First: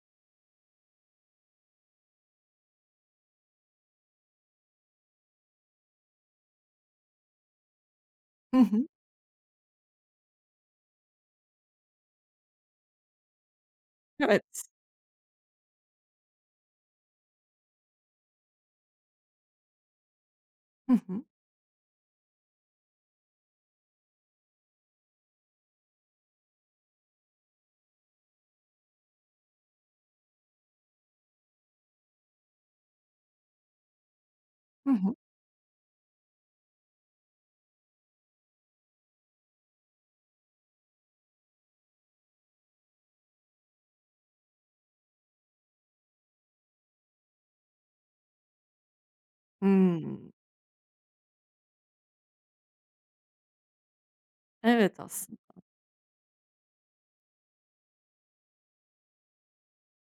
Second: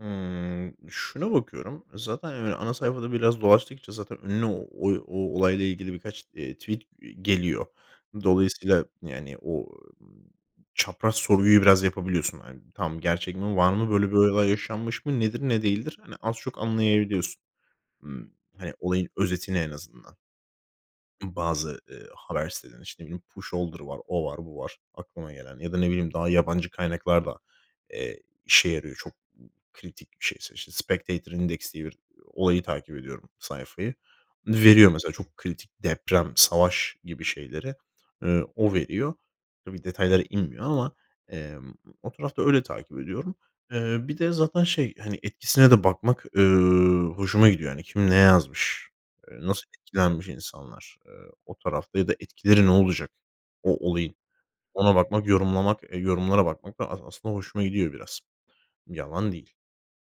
Hımm. Şuna bakıyorum. E, zaten hani, ana sayfada biraz dolaştıkça, zaten önüne o o olayla ilgili birkaç, eee, tweet, eee, geliyor. Hı Dolayısıyla, hı. yani, o, ııı, çapraz sorguyu biraz yapabiliyorsun. Hani, tamam, gerçek mi? Var mı? Böyle böyle Evet. yaşanmış mı? Nedir? Ne değildir? Hani az çok anlayabiliyorsun. Imm, hani olayın özetini en azından. Hı hı. I bazı, eee, haber sitelerini, işte ne bileyim; Pusholder var, o var, bu var, aklıma gelen. Ya da ne bileyim, daha yabancı kaynaklar da, eee, işe yarıyor. Çok kritik bir şeyse, işte Spectator Index diye, bir olayı takip ediyorum, sayfayı. Hı Veriyor mesela, hı. çok kritik; deprem, savaş gibi şeyleri, eee, o veriyor. Tabii, detaylara inmiyor ama emm, o tarafta öyle takip ediyorum. Eee, bir de zaten şey hani, etkisine de bakmak, eee, hoşuma gidiyor. Yani, kim ne yazmış? Eee, nasıl etkilenmiş Hımm. insanlar, eee, o tarafta? Ya da etkileri ne olacak, o olayı? Ona Evet, bakmak, aslında. yorumlamak, eee, yorumlara bakmak da as aslında, hoşuma gidiyor biraz. Yalan değil.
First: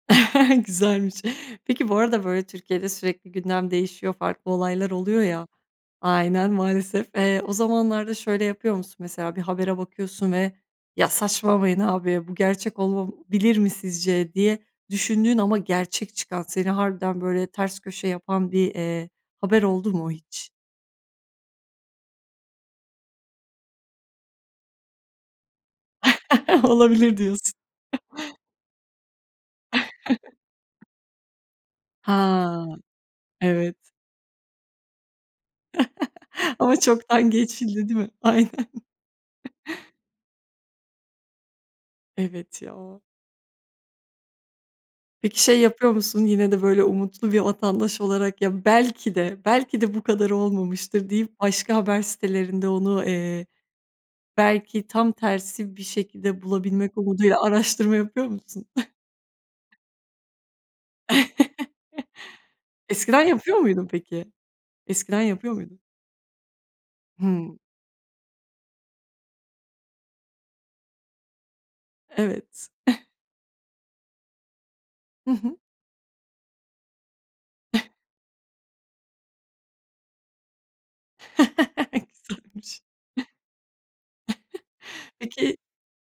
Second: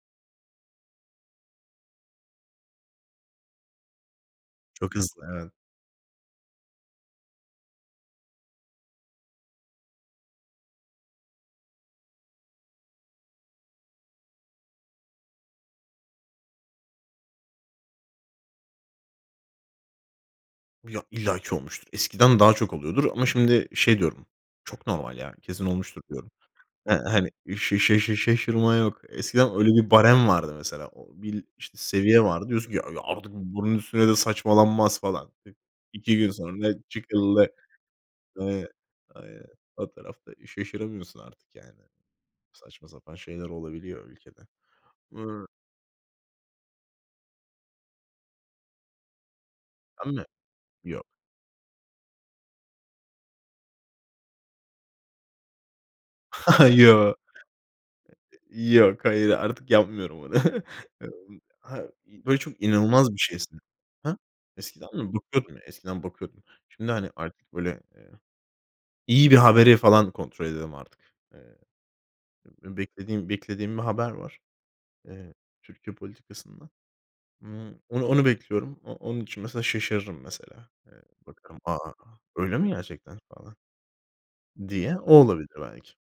Güzelmiş. Peki, bu arada, böyle Türkiye'de sürekli gündem değişiyor, farklı olaylar Çok oluyor hızlı, ya. evet. Aynen, maalesef. Eee, o zamanlarda şöyle yapıyor musun? Mesela bir habere bakıyorsun ve; "Ya, saçmalamayın abi. Bu gerçek olabilir mi, sizce?" diye düşündüğün ama, gerçek çıkan; seni harbiden böyle ters köşe yapan, bir, eee, haber oldu mu hiç? Ya, illaki olmuştur. Eskiden daha çok oluyordur. Ama şimdi şey diyorum; "Çok normal ya. Kesin olmuştur." diyorum. Eee, Olabilir hani diyorsun. şe şe şe şe şaşırma yok. Eskiden öyle bir barem vardı, mesela. O bil işte seviye vardı. Ha, Diyorsun ki, [unintelligible] artık bu evet. bunun üstüne de saçmalanmaz falan. 2 gün sonra ne Ama çoktan çıkıllı, geçildi, değil mi? Aynen. eee Aynen, o tarafta şaşıramıyorsun artık, yani. Evet Saçma ya. sapan şeyler olabiliyor ülkede. Eee Peki, şey yapıyor musun? Yine de böyle, umutlu bir vatandaş olarak ya belki de belki de bu Ben mi? kadar Yok. olmamıştır deyip, başka haber sitelerinde, onu, eee, belki tam tersi bir şekilde bulabilmek Yoo. umuduyla, araştırma yapıyor musun? Yok, hayır. Artık yapmıyorum, onu. Imm, ha, böyle çok inanılmaz bir Eskiden şeyse yapıyor muydun, Hıh? peki? Eskiden mi? Eskiden yapıyor Bakıyordum ya. muydun? Eskiden bakıyordum. Şimdi, hani, artık Hıı. böyle, eee, iyi bir haberi falan kontrol ediyorum, artık. Eee, Evet. beklediğim beklediğim bir haber var. Hı Eee, hı. Türkiye politikasından. Imm, onu onu bekliyorum. O onun için mesela şaşırırım, mesela. Eee, bakarım; "A! Öyle mi Güzelmiş. gerçekten." falan diye. O olabilir Peki belki.